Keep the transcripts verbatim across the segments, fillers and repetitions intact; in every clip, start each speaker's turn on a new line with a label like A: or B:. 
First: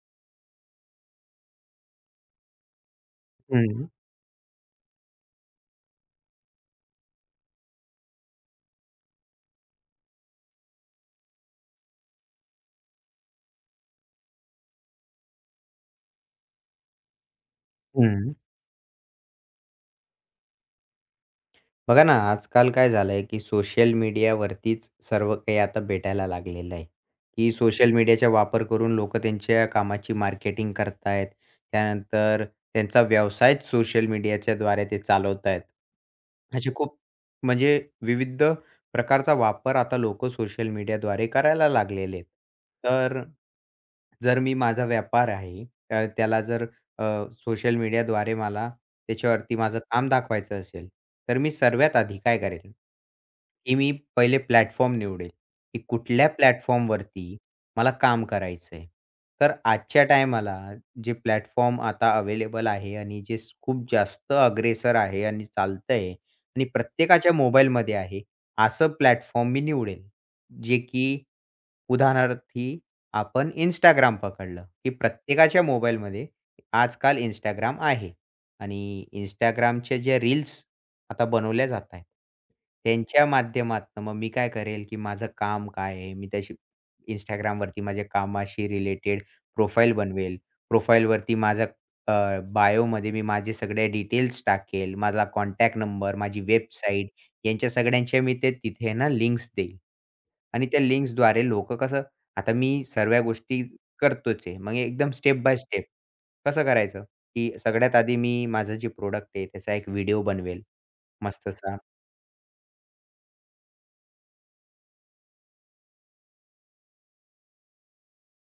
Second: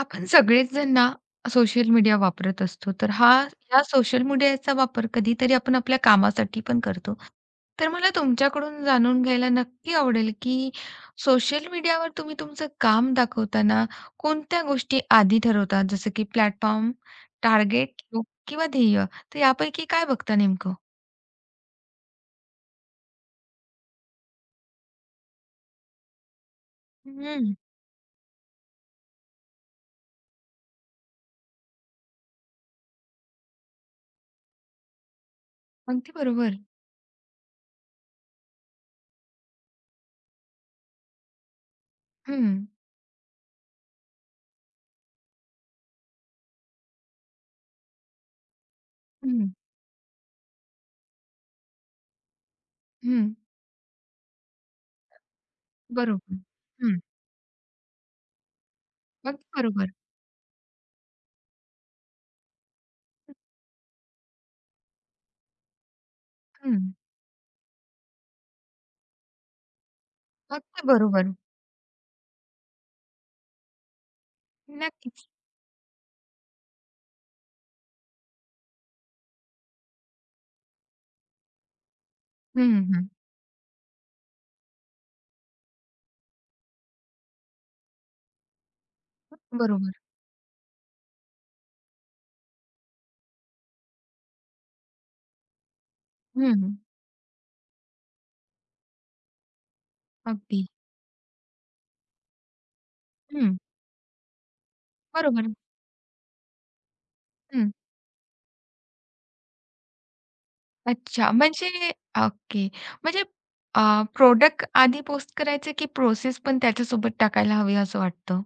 A: आपण सगळेच जण ना सोशल मीडिया वापरत असतो. तर हा ह्या
B: हं,
A: सोशल मीडियाचा वापर कधीतरी आपण आपल्या कामासाठी पण करतो. तर मला तुमच्याकडून जाणून घ्यायला नक्की आवडेल, की सोशल मीडियावर तुम्ही तुमचं काम दाखवताना कोणत्या गोष्टी आधी ठरवता? जसं की प्लॅटफॉर्म, टार्गेट
B: हं.
A: किंवा ध्येय. तर यापैकी काय बघता नेमकं?
B: बघा ना, आजकाल काय झालंय, की सोशल मीडियावरतीच सर्व काही आता भेटायला लागलेलं आहे,
A: हं,
B: की सोशल मीडियाचा वापर करून लोकं त्यांच्या कामाची मार्केटिंग करतायत. त्यानंतर त्यांचा व्यवसायच सोशल मीडियाच्याद्वारे ते चालवतायत.
A: अगदी बरोबर.
B: असे खूप म्हणजे विविध प्रकारचा वापर आता लोकं सोशल मीडियाद्वारे करायला लागलेले आहेत.
A: हं,
B: तर जर मी माझा व्यापार आहे, तर त्याला जर अ, सोशल मीडियाद्वारे मला
A: हं,
B: त्याच्यावरती माझं काम दाखवायचं असेल, तर मी सर्वात आधी काय करेल,
A: हं.
B: की मी पहिले प्लॅटफॉर्म निवडेल, की कुठल्या
A: बरोबर. हं,
B: प्लॅटफॉर्मवरती मला काम करायचंय.
A: अगदी
B: तर
A: बरोबर.
B: आजच्या टायमाला जे प्लॅटफॉर्म आता अवेलेबल आहे आणि जे स खूप जास्त अग्रेसर आहे आणि चालतंय आणि
A: हं,
B: प्रत्येकाच्या मोबाईलमध्ये आहे, असं प्लॅटफॉर्म मी निवडेल. जे
A: अगदी
B: की
A: बरोबर.
B: उदाहरणार्थी आपण Instagram पकडलं, की
A: नक्कीच.
B: प्रत्येकाच्या मोबाईलमध्ये आजकाल Instagram आहे आणि Instagramचे जे रील्स आता बनवल्या जात आहेत,
A: हं, हं, हं.
B: त्यांच्या माध्यमातनं मग मी काय करेल, की माझं काम काय आहे? मी त्याशी Instagramवरती माझ्या कामाशी रिलेटेड प्रोफाईल
A: बरोबर.
B: बनवेल. प्रोफाईलवरती माझा अ, बायोमध्ये मी माझे सगळे डिटेल्स टाकेल. माझा कॉन्टॅक्ट नंबर, माझी
A: हं, हं.
B: वेबसाईट यांच्या सगळ्यांच्या मी ते तिथे आहे ना लिंक्स देईल
A: अगदी.
B: आणि त्या लिंक्सद्वारे लोकं कसं आता मी सर्व
A: हं.
B: गोष्टी करतोच आहे. मग एकदम स्टेप
A: बरोबर.
B: By step. कसं करायचं? की
A: हं.
B: सगळ्यात आधी मी माझं जे प्रॉडक्ट आहे त्याचा एक व्हिडिओ बनवेल
A: अच्छा
B: मस्तसा.
A: म्हणजे ओके. म्हणजे अ, प्रॉडक्ट आधी पोस्ट करायचं की प्रोसेस पण त्याच्यासोबत टाकायला हवी असं वाटतं?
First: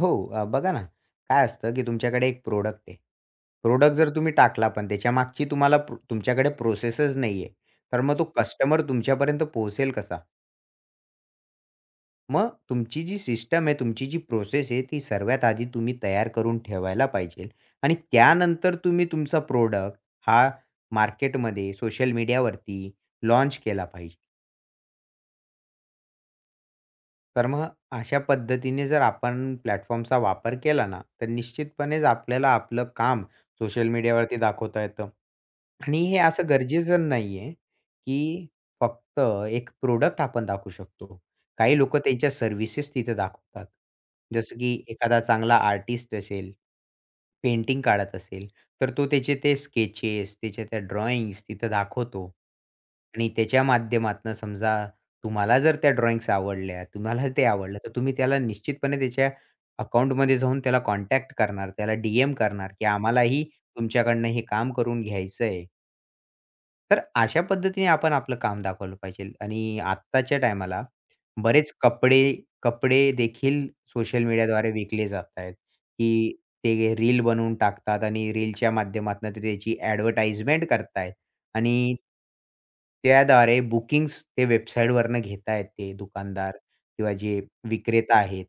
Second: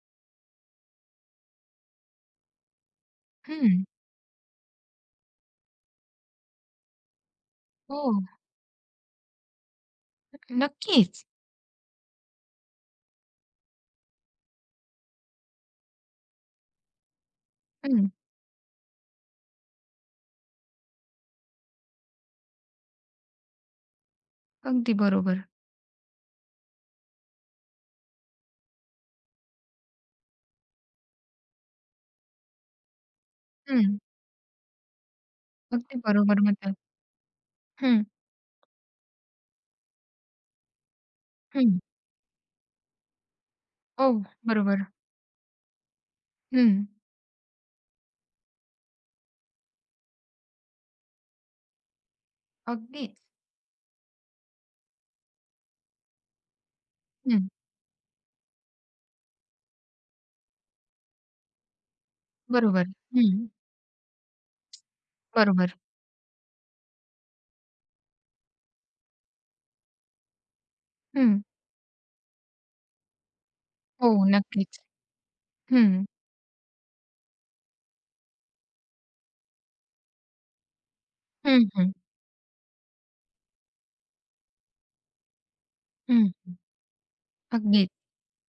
B: हो, अ, बघा ना, काय असतं की तुमच्याकडे एक प्रॉडक्ट आहे.
A: हं.
B: प्रॉडक्ट जर तुम्ही टाकला पण त्याच्यामागची तुम्हाला प्र तुमच्याकडे प्रोसेसच नाही आहे. तर
A: हो.
B: मग तो कस्टमर तुमच्यापर्यंत पोहोचेल कसा?
A: नक्कीच.
B: मग तुमची जी सिस्टम आहे, तुमची जी प्रोसेस आहे ती सर्वात आधी तुम्ही तयार करून ठेवायला पाहिजेल आणि
A: हं.
B: त्यानंतर तुम्ही तुमचा प्रॉडक्ट हा मार्केटमध्ये सोशल मीडियावरती लॉन्च केला पाहिजे.
A: अगदी बरोबर.
B: तर मग अशा पद्धतीने जर आपण प्लॅटफॉर्मचा वापर केला ना, तर निश्चितपणेच आपल्याला आपलं काम सोशल
A: हं.
B: मीडियावरती दाखवता येतं.
A: अगदी
B: आणि हे
A: बरोबर
B: असं
A: म्हणतात.
B: गरजेचं नाहीये,
A: हं,
B: की फक्त एक प्रॉडक्ट आपण दाखवू शकतो. काही
A: हं.
B: लोकं त्यांच्या सर्व्हिसेस तिथे दाखवतात.
A: हो,
B: जसं की
A: बरोबर.
B: एखादा चांगला आर्टिस्ट असेल,
A: हं.
B: पेंटिंग काढत असेल, तर तो त्याचे ते स्केचेस, त्याच्या त्या ड्रॉइंग्स तिथं दाखवतो.
A: अगदीच.
B: आणि त्याच्या माध्यमातनं समजा तुम्हाला जर त्या ड्रॉइंग्स आवडल्या, तुम्हाला ते
A: हं.
B: आवडलं, तर तुम्ही त्याला निश्चितपणे त्याच्या अकाउंटमध्ये जाऊन त्याला कॉन्टॅक्ट करणार, त्याला डी-एम करणार, की
A: बरोबर.
B: आम्हालाही
A: हं.
B: तुमच्याकडनं हे काम करून घ्यायचं आहे.
A: बरोबर.
B: तर अशा पद्धतीने आपण आपलं काम दाखवलं पाहिजे आणि आत्ताच्या टायमाला
A: हं.
B: बरेच कपडे कपडे देखील
A: हो,
B: सोशल मीडियाद्वारे
A: नक्कीच.
B: विकले जात आहेत,
A: हं.
B: की ते रील बनवून टाकतात आणि रीलच्या माध्यमातून ते त्याची ॲडव्हर्टाइजमेंट करतायत
A: हं, हं.
B: आणि त्याद्वारे बुकिंग्स ते वेबसाईटवरनं घेतायत ते
A: हं, हं.
B: दुकानदार किंवा जे
A: अगदीच.
B: विक्रेता आहेत.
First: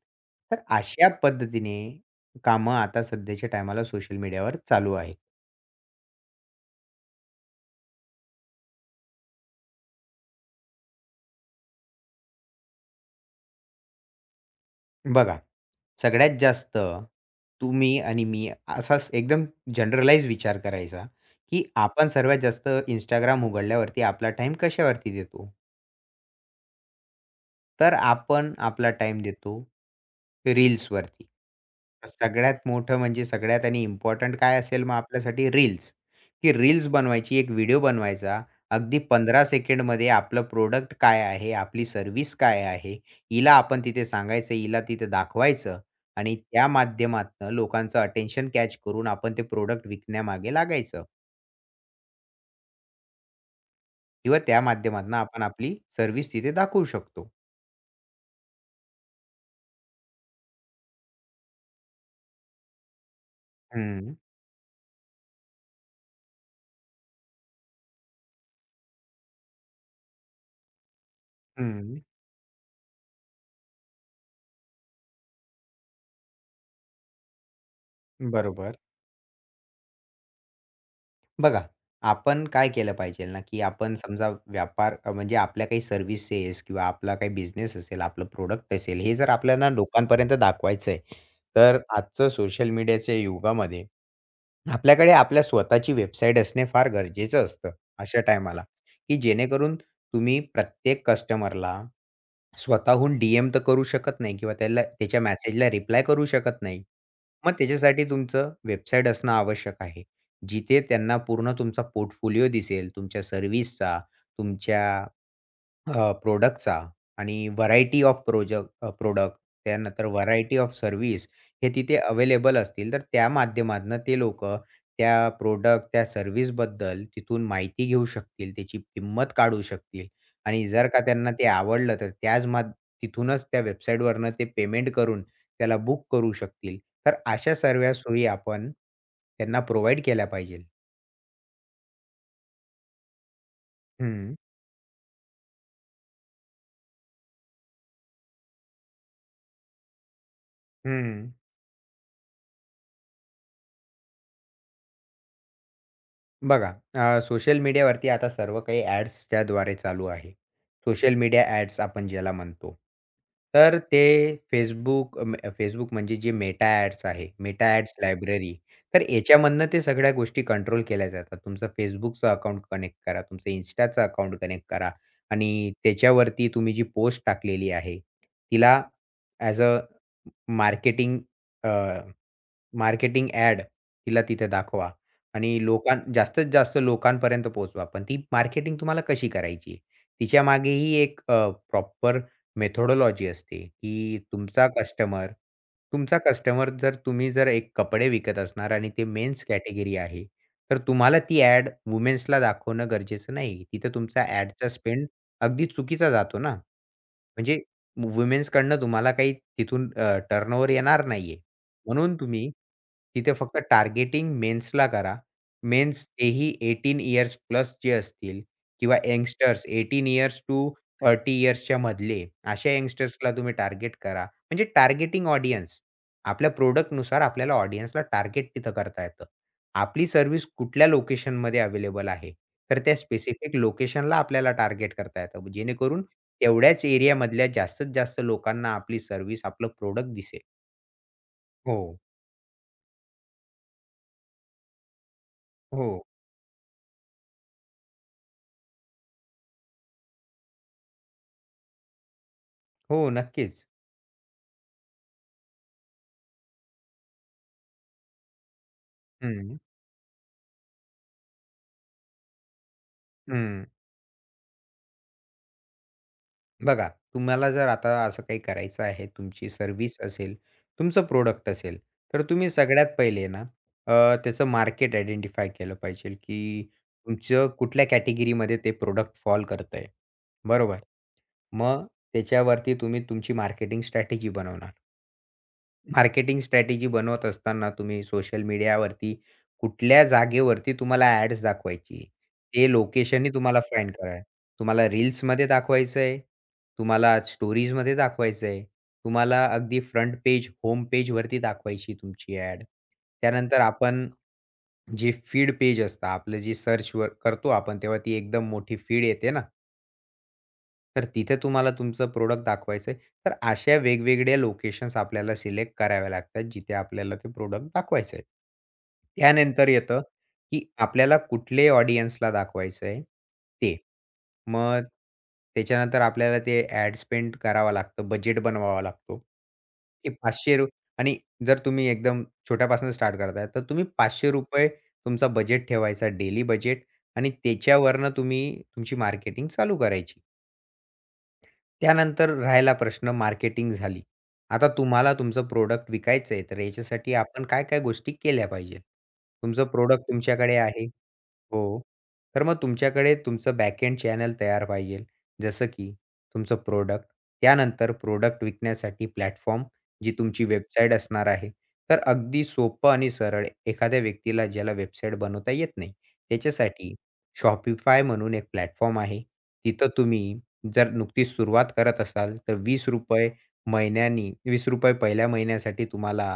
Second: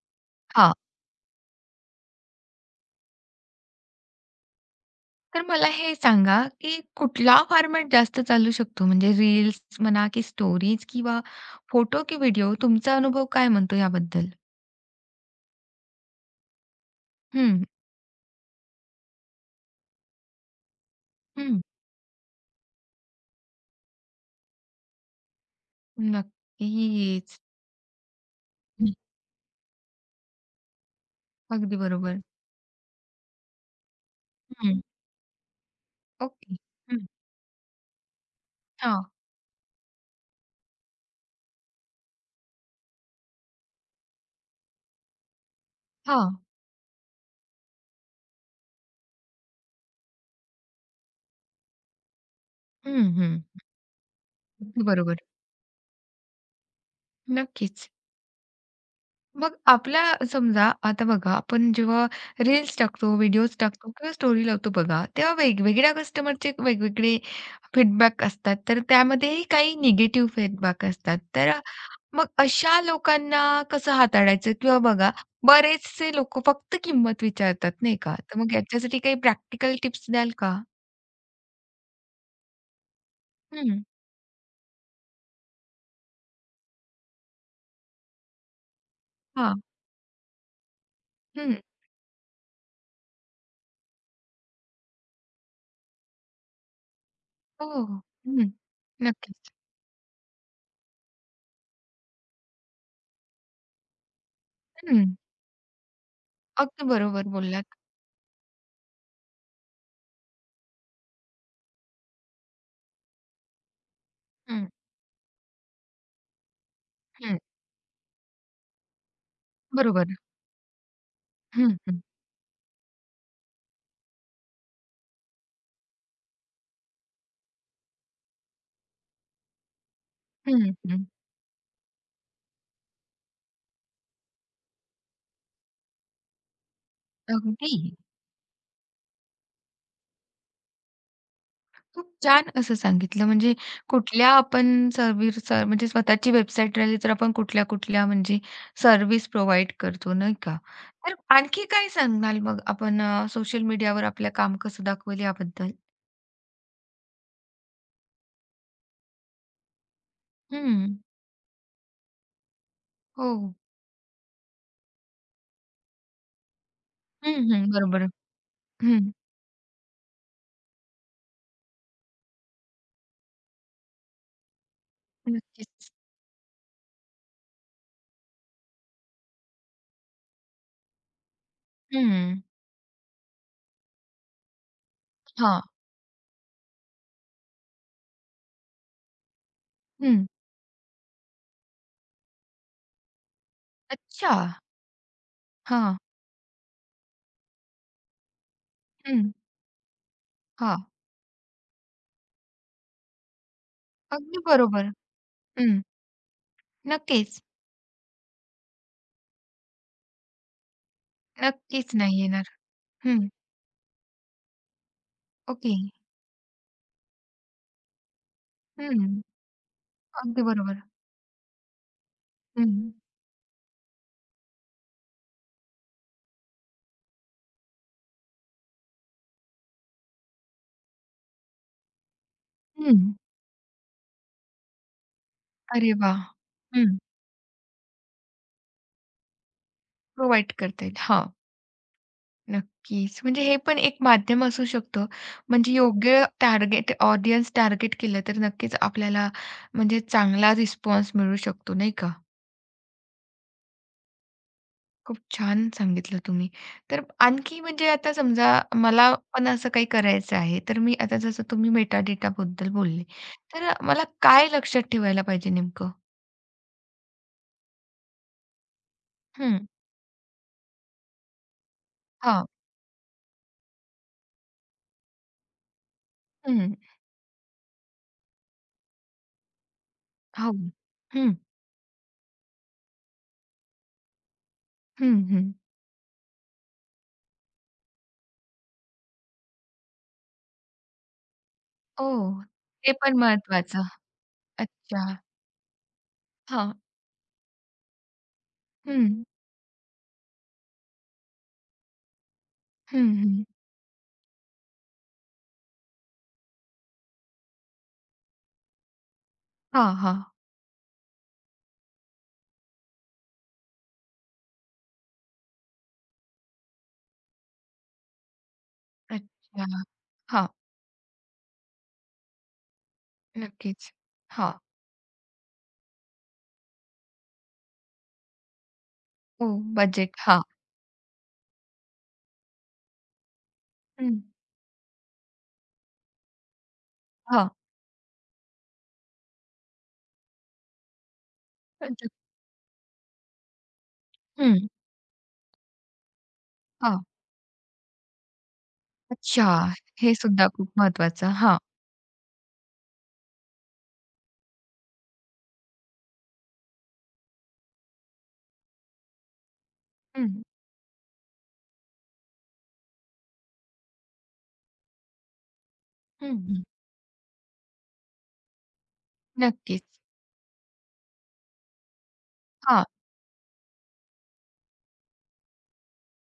B: तर
A: हां.
B: अशा पद्धतीने कामं आता सध्याच्या टायमाला सोशल मीडियावर चालू आहेत.
A: तर मला हे सांगा, की कुठला फॉर्मॅट जास्त चालू शकतो? म्हणजे रील्स म्हणा, की स्टोरीज किंवा फोटो की व्हिडिओ? तुमचा अनुभव काय म्हणतो याबद्दल?
B: बघा, सगळ्यात जास्त
A: हं,
B: तुम्ही आणि मी असाच एकदम जनरलाइज विचार करायचा,
A: हं.
B: की आपण सर्वात जास्त Instagram उघडल्यावरती आपला टाईम कशावरती देतो?
A: नक्कीच.
B: तर आपण आपला
A: हम्म.
B: टाइम देतो रील्सवरती.
A: अगदी बरोबर.
B: सगळ्यात मोठं म्हणजे सगळ्यात आणि इम्पोर्टंट काय
A: हं.
B: असेल मग आपल्यासाठी रील्स, की
A: ओके.
B: रील्स
A: हं.
B: बनवायची, एक व्हिडिओ बनवायचा. अगदी
A: हां,
B: पंधरा सेकंडमध्ये आपलं प्रॉडक्ट काय आहे, आपली सर्व्हिस काय आहे, हिला आपण तिथे सांगायचं, हिला तिथे दाखवायचं
A: हां.
B: आणि त्या माध्यमातनं लोकांचं अटेन्शन कॅच करून आपण ते प्रॉडक्ट विकण्यामागे लागायचं
A: हं, हं.
B: किंवा त्या
A: अगदी
B: माध्यमातनं
A: बरोबर.
B: आपण आपली सर्व्हिस तिथे दाखवू शकतो.
A: नक्कीच. मग आपल्या समजा आता बघा आपण जेव्हा रील्स टाकतो, व्हिडिओज टाकतो किंवा
B: हं,
A: स्टोरी लावतो बघा, तेव्हा वेगवेगळ्या कस्टमरचे वेगवेगळे फीडबॅक असतात. तर त्यामध्येही काही निगेटिव्ह फीडबॅक असतात. तर अ,
B: हं.
A: मग अशा लोकांना कसं हाताळायचं? किंवा बघा बरेचसे लोकं फक्त किंमत विचारतात नाही का? तर मग
B: बरोबर.
A: याच्यासाठी काही प्रॅक्टिकल टिप्स द्याल का?
B: बघा, आपण काय केलं पाहिजे ना, की
A: हं.
B: आपण हं. समजा व्यापार अ, म्हणजे आपल्या काही सर्व्हिसेस किंवा आपला काही बिझनेस असेल, आपलं प्रोडक्ट असेल, हे जर
A: हां.
B: आपल्याला लोकांपर्यंत दाखवायचं आहे,
A: हं.
B: तर आजचं सोशल मीडियाच्या युगामध्ये आपल्याकडे आपल्या स्वतःची वेबसाईट असणे फार गरजेचं
A: हो,
B: असतं
A: हो. हो,
B: अशा
A: हं.
B: टायमाला, की
A: नक्कीच.
B: जेणेकरून तुम्ही प्रत्येक कस्टमरला स्वतःहून डी तर करू शकत नाही किंवा त्याला
A: हं.
B: त्याच्या मेसेजला रिप्लाय करू शकत नाही.
A: अगदी बरोबर
B: मग
A: बोललात.
B: त्याच्यासाठी तुमचं वेबसाईट असणं आवश्यक आहे. जिथे त्यांना पूर्ण तुमचा पोर्टफोलिओ दिसेल, तुमच्या सर्व्हिसचा,
A: हं,
B: तुमच्या अ,
A: हं.
B: आणि व्हरायटी ऑफ प्रोजक अ, त्यानंतर
A: बरोबर.
B: व्हरायटी ऑफ सर्व्हिस हे
A: हं,
B: तिथे
A: हं.
B: अवेलेबल असतील, तर त्या माध्यमातनं ते लोकं त्या प्रॉडक्ट, त्या सर्व्हिसबद्दल तिथून माहिती घेऊ शकतील, त्याची किंमत काढू शकतील
A: हं,
B: आणि जर का
A: हं.
B: त्यांना ते आवडलं, तर त्याच माध तिथूनच त्या वेबसाईटवरनं ते पेमेंट करून त्याला बुक करू शकतील. तर अशा
A: अगदी.
B: सर्व्या सोयी आपण त्यांना प्रोव्हाईड केल्या पाहिजे.
A: खूप छान असं सांगितलं. म्हणजे कुठल्या
B: हं,
A: आपण सर्व्हिस सर म्हणजे स्वतःची वेबसाईट राहिली तर आपण कुठल्या-कुठल्या म्हणजे सर्व्हिस प्रोव्हाईड करतो, नाही का? तर
B: हं.
A: आणखी काय सांगाल मग आपण सोशल मीडियावर आपलं काम कसं दाखवेल याबद्दल?
B: बघा अ, सोशल मीडियावरती आता सर्व काही ॲड्सच्या द्वारे चालू आहे.
A: हं.
B: सोशल मीडिया ॲड्स आपण ज्याला म्हणतो.
A: हो.
B: तर ते Facebook अ, Facebook म्हणजे जे Meta ॲड्स आहे,
A: हं,
B: Meta
A: हं.
B: ॲड्स
A: बरोबर.
B: लायब्ररी. तर
A: हं.
B: याच्यामधनं ते सगळ्या गोष्टी कंट्रोल केल्या जातात. तुमचं Facebookचं अकाउंट कनेक्ट करा, तुमचं Instaचं अकाउंट कनेक्ट करा आणि
A: नक्कीच.
B: त्याच्यावरती तुम्ही जी पोस्ट टाकलेली आहे, तिला ॲज अ मार्केटिंग
A: हं.
B: मार्केटिंग ॲड तिला तिथे दाखवा आणि
A: हां.
B: लोकां जास्तीत जास्त लोकांपर्यंत पोहोचवा. पण ती मार्केटिंग तुम्हाला कशी करायची आहे?
A: हं.
B: तिच्या मागेही एक प्रॉपर मेथोडॉलॉजी असते, की
A: अच्छा.
B: तुमचा कस्टमर
A: हां.
B: तुमचा कस्टमर जर तुम्ही जर एक कपडे विकत असणार आणि ते
A: हं.
B: मेन्स कॅटेगरी आहे, तर
A: हां.
B: तुम्हाला ती ॲड वुमेन्सला दाखवणं गरजेचं नाही. तिथे तुमचा
A: अगदी
B: ॲडचा
A: बरोबर.
B: स्पेंड अगदी
A: हं.
B: चुकीचा जातो ना.
A: नक्कीच.
B: म्हणजे वुमेन्सकडनं तुम्हाला काही तिथून टर्नओव्हर येणार नाहीये.
A: नक्कीच
B: म्हणून
A: नाही येणार.
B: तुम्ही
A: हं.
B: तिथे फक्त टार्गेटिंग मेन्सला करा.
A: ओके.
B: मेन्स तेही अठरा इयर्स प्लस जे असतील किंवा
A: हं.
B: यंगस्टर्स अठरा इयर्स
A: अगदी
B: टू
A: बरोबर.
B: तीस इयर्सच्या मधले अशा
A: हं,
B: यंगस्टर्सला तुम्ही टार्गेट करा. म्हणजे टार्गेटिंग ऑडियन्स. आपल्या प्रॉडक्टनुसार आपल्याला ऑडियन्सला टार्गेट तिथं करता येतं. आपली सर्व्हिस कुठल्या लोकेशनमध्ये अवेलेबल आहे. तर त्या
A: हं.
B: स्पेसिफिक लोकेशनला आपल्याला टार्गेट करता येतं.
A: अरे
B: जेणेकरून
A: वाह!
B: तेवढ्याच
A: हं.
B: एरियामधल्या जास्तीत जास्त लोकांना आपली सर्व्हिस, आपलं प्रॉडक्ट दिसेल.
A: प्रोव्हाईड करता येईल. हां,
B: हो,
A: नक्कीच. म्हणजे हे पण एक माध्यम असू शकतं. म्हणजे
B: हो.
A: योग्य टार्गेट ऑडियन्स टार्गेट केलं तर नक्कीच आपल्याला म्हणजे चांगला रिस्पॉन्स मिळू शकतो, नाही का?
B: हो, नक्कीच.
A: खूप छान सांगितलं तुम्ही. तर आणखी म्हणजे आता समजा मला पण
B: हं,
A: असं काही करायचं आहे, तर मी आता जसं तुम्ही मेटाडेटाबद्दल बोलले,
B: हं.
A: तर मला काय लक्षात ठेवायला पाहिजे नेमकं?
B: बघा, तुम्हाला जर आता असं काही करायचं आहे, तुमची
A: हं.
B: सर्व्हिस असेल, तुमचं प्रॉडक्ट असेल, तर
A: हां.
B: तुम्ही सगळ्यात पहिले ना अ, त्याचं मार्केट आयडेंटिफाय केलं पाहिजे, की
A: हं.
B: तुमचं कुठल्या कॅटेगरीमध्ये ते प्रॉडक्ट फॉल करतंय.
A: हो.
B: बरोबर.
A: हं,
B: मग त्याच्यावरती तुम्ही तुमची मार्केटिंग स्ट्रॅटेजी बनवणार.
A: हं, हं.
B: मार्केटिंग स्ट्रॅटेजी बनवत असताना तुम्ही सोशल मीडियावरती कुठल्या जागेवरती तुम्हाला ॲड्स दाखवायची?
A: ओह!
B: ते
A: ते पण
B: लोकेशनही तुम्हाला
A: महत्वाचं.
B: फाइंड करा. तुम्हाला
A: अच्छा.
B: रील्समध्ये दाखवायचंय,
A: हां.
B: तुम्हाला स्टोरीजमध्ये दाखवायचंय,
A: हं.
B: तुम्हाला अगदी फ्रंट पेज, होम पेजवरती दाखवायची तुमची ॲड.
A: हं, हं.
B: त्यानंतर आपण जे फीड पेज असतं आपलं जे सर्च वर करतो आपण तेव्हा ती एकदम मोठी फीड येते ना.
A: हां, हां.
B: तर तिथे तुम्हाला तुमचं प्रोडक्ट दाखवायचं आहे. तर अशा वेगवेगळ्या लोकेशन्स आपल्याला सिलेक्ट कराव्या लागतात, जिथे आपल्याला ते प्रोडक्ट दाखवायचं आहे.
A: अच्छा.
B: त्यानंतर येतं,
A: हां.
B: की आपल्याला कुठले ऑडियन्सला दाखवायचं आहे ते.
A: नक्कीच. हां.
B: मग त्याच्यानंतर आपल्याला ते ॲड स्पेंड करावं लागतं, बजेट बनवावा लागतो.
A: हो,
B: ते
A: बजेट. हां.
B: ₹पाचशे आणि जर तुम्ही एकदम छोट्यापासून स्टार्ट करताय, तर तुम्ही
A: हं.
B: ₹पाचशे तुमचा बजेट ठेवायचा, डेली बजेट आणि
A: हां.
B: त्याच्यावरनं तुम्ही तुमची मार्केटिंग चालू करायची.
A: अच्छा.
B: त्यानंतर राहिला प्रश्न मार्केटिंग झाली. आता
A: हं.
B: तुम्हाला तुमचं प्रॉडक्ट विकायचं आहे, तर
A: हां.
B: याच्यासाठी आपण काय-काय गोष्टी केल्या पाहिजे?
A: अच्छा.
B: तुमचं प्रॉडक्ट
A: हे सुद्धा
B: तुमच्याकडे
A: खूप
B: आहे.
A: महत्वाचं. हां.
B: हो. तर मग तुमच्याकडे तुमचं बॅकएंड चॅनल तयार पाहिजे. जसं की तुमचं प्रॉडक्ट, त्यानंतर प्रॉडक्ट विकण्यासाठी प्लॅटफॉर्म, जी
A: हं.
B: तुमची वेबसाईट असणार आहे. तर अगदी सोपं आणि सरळ एखाद्या व्यक्तीला ज्याला वेबसाईट बनवता येत नाही,
A: हं, हं.
B: त्याच्यासाठी Shopify म्हणून एक प्लॅटफॉर्म आहे.
A: नक्कीच.
B: तिथं तुम्ही जर नुकतीच सुरुवात करत असाल, तर ₹वीस
A: हां.
B: महिन्यानी ₹वीस पहिल्या महिन्यासाठी तुम्हाला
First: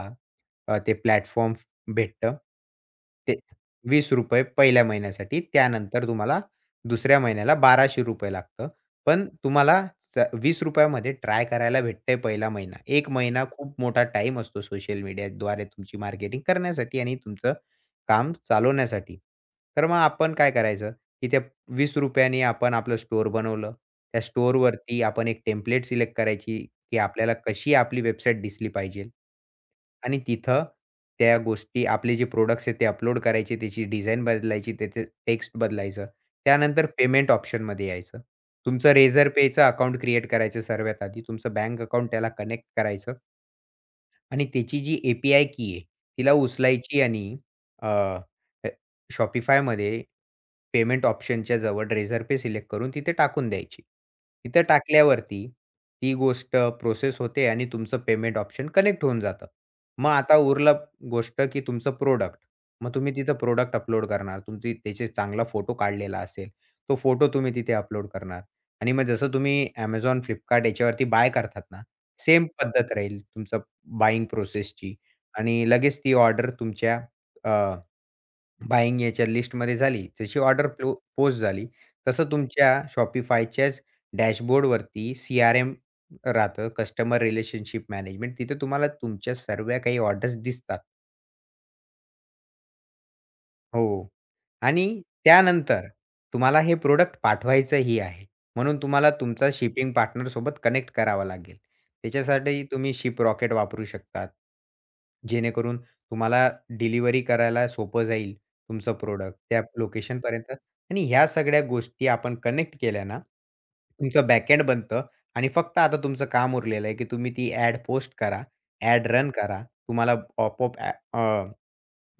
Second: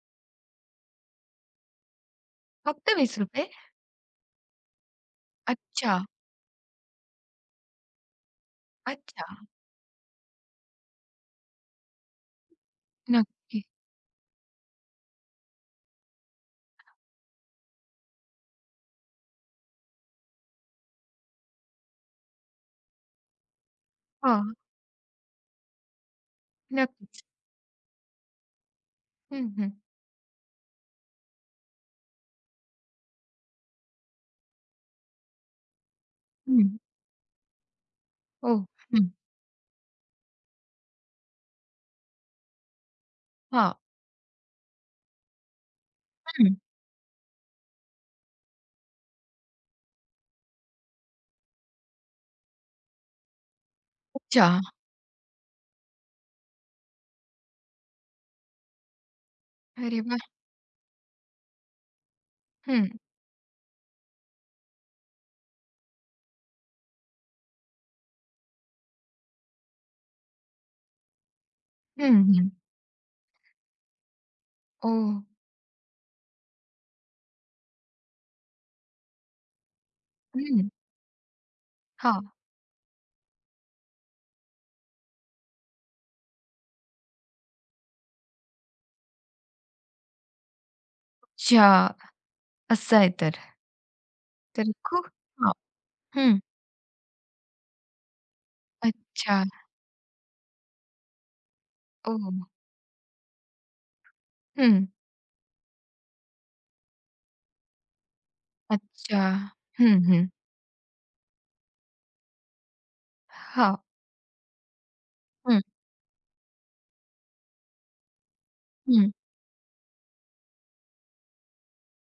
B: अ, ते प्लॅटफॉर्म भेटतं.
A: फक्त
B: ते
A: ₹वीस रुपये?
B: ₹वीस पहिल्या महिन्यासाठी.
A: अच्छा.
B: त्यानंतर तुम्हाला दुसऱ्या महिन्याला ₹बाराशे लागतं.
A: अच्छा.
B: पण तुम्हाला स ₹वीस मध्ये ट्राय करायला भेटतंय पहिला महिना. एक महिना
A: नक्की.
B: खूप मोठा टाईम असतो सोशल मीडियाद्वारे तुमची मार्केटिंग करण्यासाठी आणि तुमचं काम चालवण्यासाठी. तर मग आपण काय करायचं, की त्या ₹वीस नी आपण आपलं स्टोअर बनवलं. त्या
A: हां.
B: स्टोअरवरती आपण एक टेम्प्लेट सिलेक्ट करायची, की
A: नक्कीच.
B: आपल्याला कशी आपली वेबसाईट दिसली पाहिजे.
A: हं, हं.
B: आणि तिथं त्या गोष्टी आपले जे प्रॉडक्ट्स आहेत ते अपलोड करायचे, त्याची डिझाइन बदलायची, त्याचे टेक्स्ट बदलायचं.
A: हं.
B: त्यानंतर पेमेंट ऑप्शनमध्ये यायचं.
A: हो.
B: तुमचं
A: हं.
B: Razor Payचं अकाउंट क्रिएट करायचं सर्वात आधी. तुमचं बँक अकाउंट त्याला कनेक्ट करायचं.
A: हां.
B: आणि त्याची जी ए-पी-आय की आहे, तिला
A: हं.
B: उचलायची आणि अ, अ, Shopifyमध्ये पेमेंट ऑप्शनच्या जवळ Razor Pay सिलेक्ट करून तिथे टाकून द्यायची. तिथं
A: अच्छा.
B: टाकल्यावरती ती गोष्ट प्रोसेस होते आणि तुमचं पेमेंट ऑप्शन कनेक्ट होऊन जातं.
A: अरे
B: मग
A: वाह!
B: आता उरलं गोष्ट की तुमचं प्रॉडक्ट.
A: हं.
B: मग तुम्ही तिथं प्रॉडक्ट अपलोड करणार. तुमची त्याचे चांगला फोटो काढलेला असेल, तो फोटो तुम्ही तिथे अपलोड करणार आणि मग जसं तुम्ही Amazon, Flipkart याच्यावरती बाय करतात ना,
A: हं,
B: सेम
A: हं.
B: पद्धत राहील तुमचं बायिंग प्रोसेसची
A: ओह!
B: आणि लगेच ती ऑर्डर तुमच्या अ, बायिंग याच्या लिस्टमध्ये झाली. जशी ऑर्डर
A: हं.
B: प्लो पोस्ट झाली,
A: हां.
B: तसं तुमच्या Shopifyच्याच डॅशबोर्डवरती सीआरएम राहतं, कस्टमर रिलेशनशिप मॅनेजमेंट. तिथे तुम्हाला तुमच्या सर्व काही ऑर्डर्स दिसतात.
A: अच्छा. असं आहे तर.
B: हो.
A: तर
B: आणि
A: खूप हां.
B: त्यानंतर
A: हं.
B: तुम्हाला हे प्रॉडक्ट पाठवायचंही आहे. म्हणून तुम्हाला
A: अच्छा.
B: तुमचा शिपिंग पार्टनर सोबत कनेक्ट करावा लागेल.
A: ओह!
B: त्याच्यासाठी तुम्ही ShipRocket वापरू शकतात.
A: हं.
B: जेणेकरून तुम्हाला डिलिव्हरी करायला सोपं जाईल तुमचं
A: अच्छा.
B: प्रॉडक्ट त्या
A: हं, हं.
B: लोकेशनपर्यंत आणि ह्या सगळ्या गोष्टी आपण कनेक्ट केल्या ना,
A: हां.
B: तुमचं बॅकएंड बनतं आणि
A: हं,
B: फक्त आता तुमचं काम उरलेलं आहे, की तुम्ही ती ॲड पोस्ट करा, ॲड
A: हं.
B: रन करा. तुम्हाला पॉपअप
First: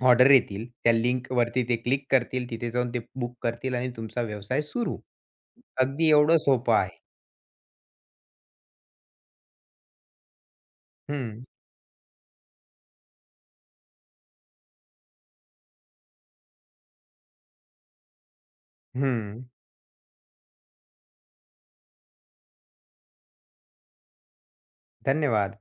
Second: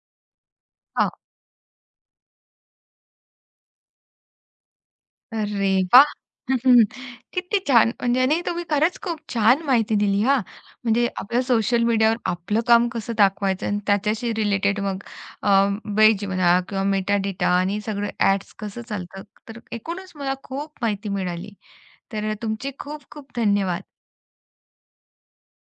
B: ऑर्डर येतील. त्या
A: हां.
B: लिंकवरती ते क्लिक करतील. तिथे जाऊन ते बुक करतील आणि तुमचा व्यवसाय सुरू.
A: अरे वाह!
B: अगदी एवढं सोपं आहे.
A: किती छान. म्हणजे आणि तुम्ही खरंच खूप छान माहिती दिली हां. म्हणजे आपल्या
B: हं,
A: सोशल मीडियावर आपलं काम कसं दाखवायचं आणि त्याच्याशी रिलेटेड मग अ, वेज म्हणा किंवा मेटा डेटा आणि सगळं ॲड्स कसं चालतं.
B: हं.
A: तर एकूणच मला खूप माहिती मिळाली. तर तुमचे खूप खूप धन्यवाद.
B: धन्यवाद.